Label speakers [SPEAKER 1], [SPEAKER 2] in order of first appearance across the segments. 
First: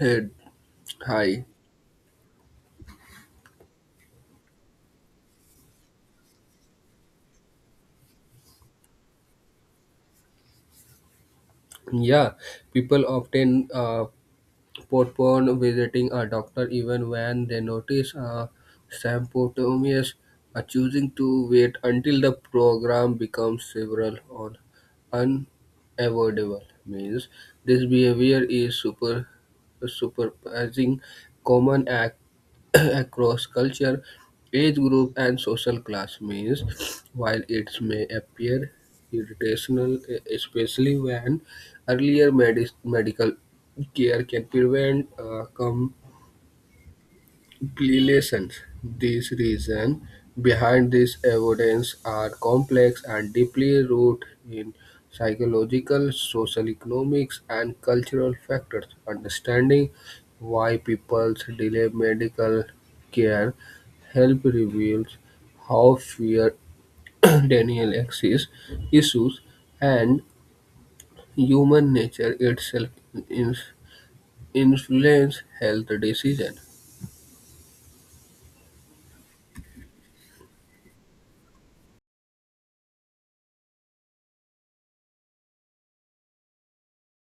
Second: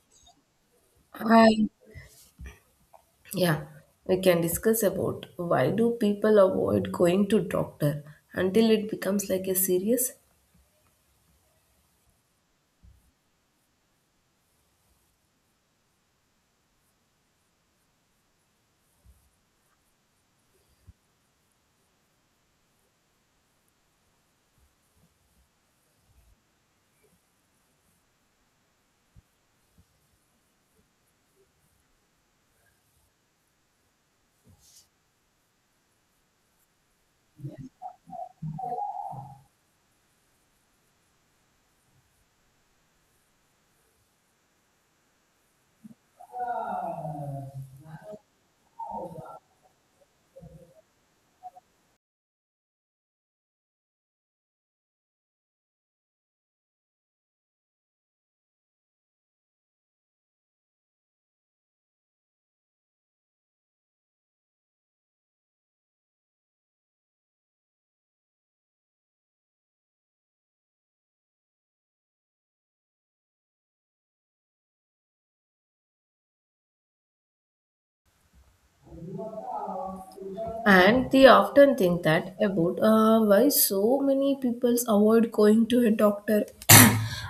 [SPEAKER 1] Uh, Hi.
[SPEAKER 2] Hi. Yeah, we can discuss about why do people avoid going to doctor until it becomes like a serious,
[SPEAKER 1] Yeah, people often postpone visiting a doctor even when they notice a symptoms, choosing to wait until the program becomes severe or unavoidable means this behavior is super surprising common across culture age group and social class means while it may appear irritational especially when earlier medis medical care can prevent complications. These reasons behind this evidence are complex and deeply rooted in psychological, social economics, and cultural factors. Understanding why people delay medical care help reveals how fear, denial access issues, and human nature itself is influence health decision.
[SPEAKER 2] and they often think that about why so many people avoid going to a doctor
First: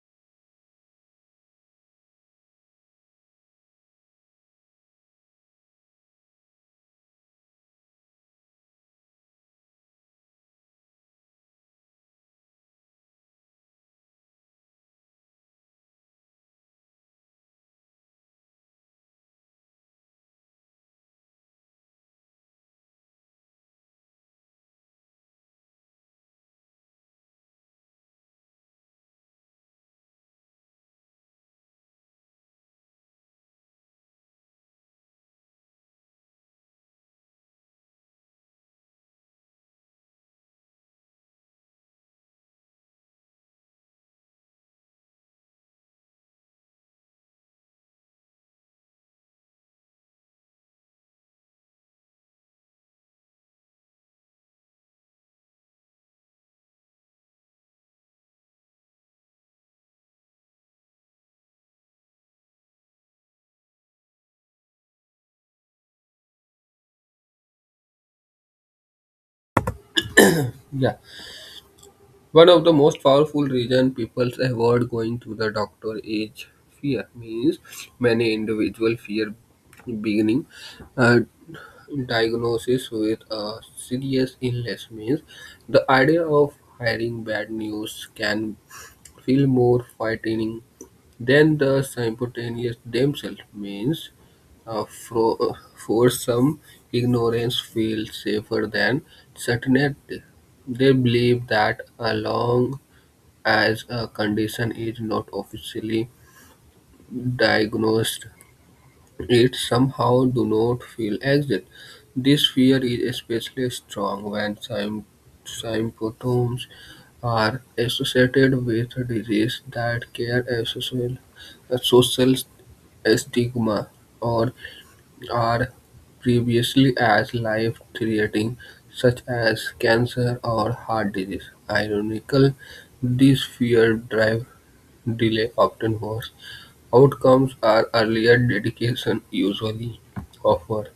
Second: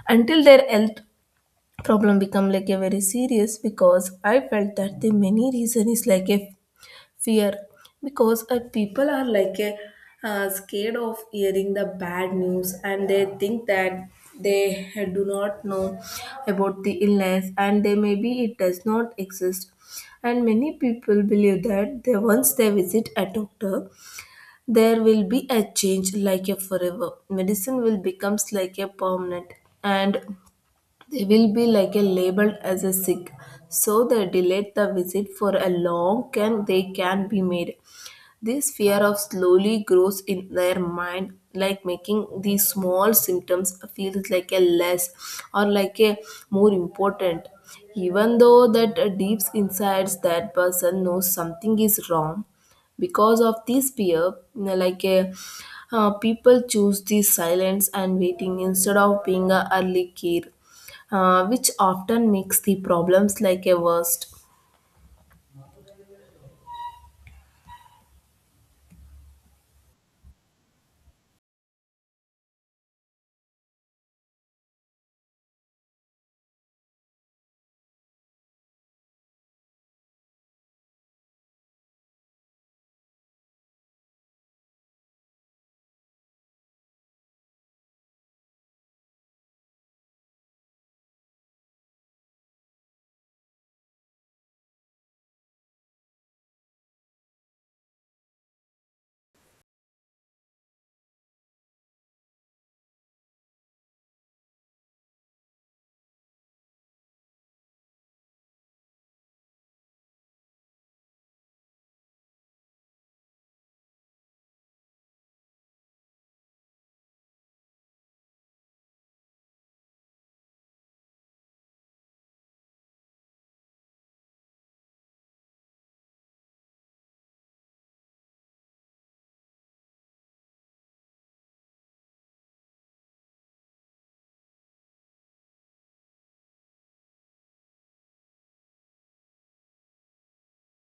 [SPEAKER 2] until their health problem become like a very serious, because I felt that the many reason is like a fear, because people are like a, scared of hearing the bad news, and they think that they do not know about the illness, and they maybe it does not exist. And many people believe that they, once they visit a doctor, there will be a change like a forever medicine will becomes like a permanent, and they will be like a labeled as a sick, so they delayed the visit for a long can they can be made. This fear of slowly grows in their mind, like making these small symptoms feels like a less or like a more important. Even though that deep inside that person knows something is wrong, because of this fear, like a people choose this silence and waiting instead of being a early care, which often makes the problems like a worst.
[SPEAKER 1] Yeah. One of the most powerful reasons people avoid going to the doctor is fear. Means many individual fear beginning a diagnosis with a serious illness. Means the idea of hearing bad news can feel more frightening than the simultaneous themselves. Means uh, fro- uh, for some ignorance feels safer than certainty. They believe that as long as a condition is not officially diagnosed, it somehow do not feel exist. This fear is especially strong when symptoms are associated with disease that carry a social stigma or are previously as life-threatening, such as cancer or heart disease. Ironically, these fear drive delay often worse outcomes are earlier dedication usually offer.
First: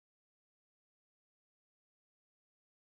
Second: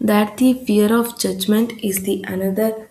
[SPEAKER 2] That the fear of judgment is the another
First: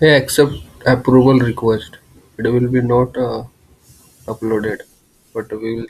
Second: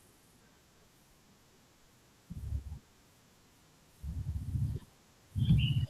[SPEAKER 1] Hey, accept approval request. It will be not uploaded, but we will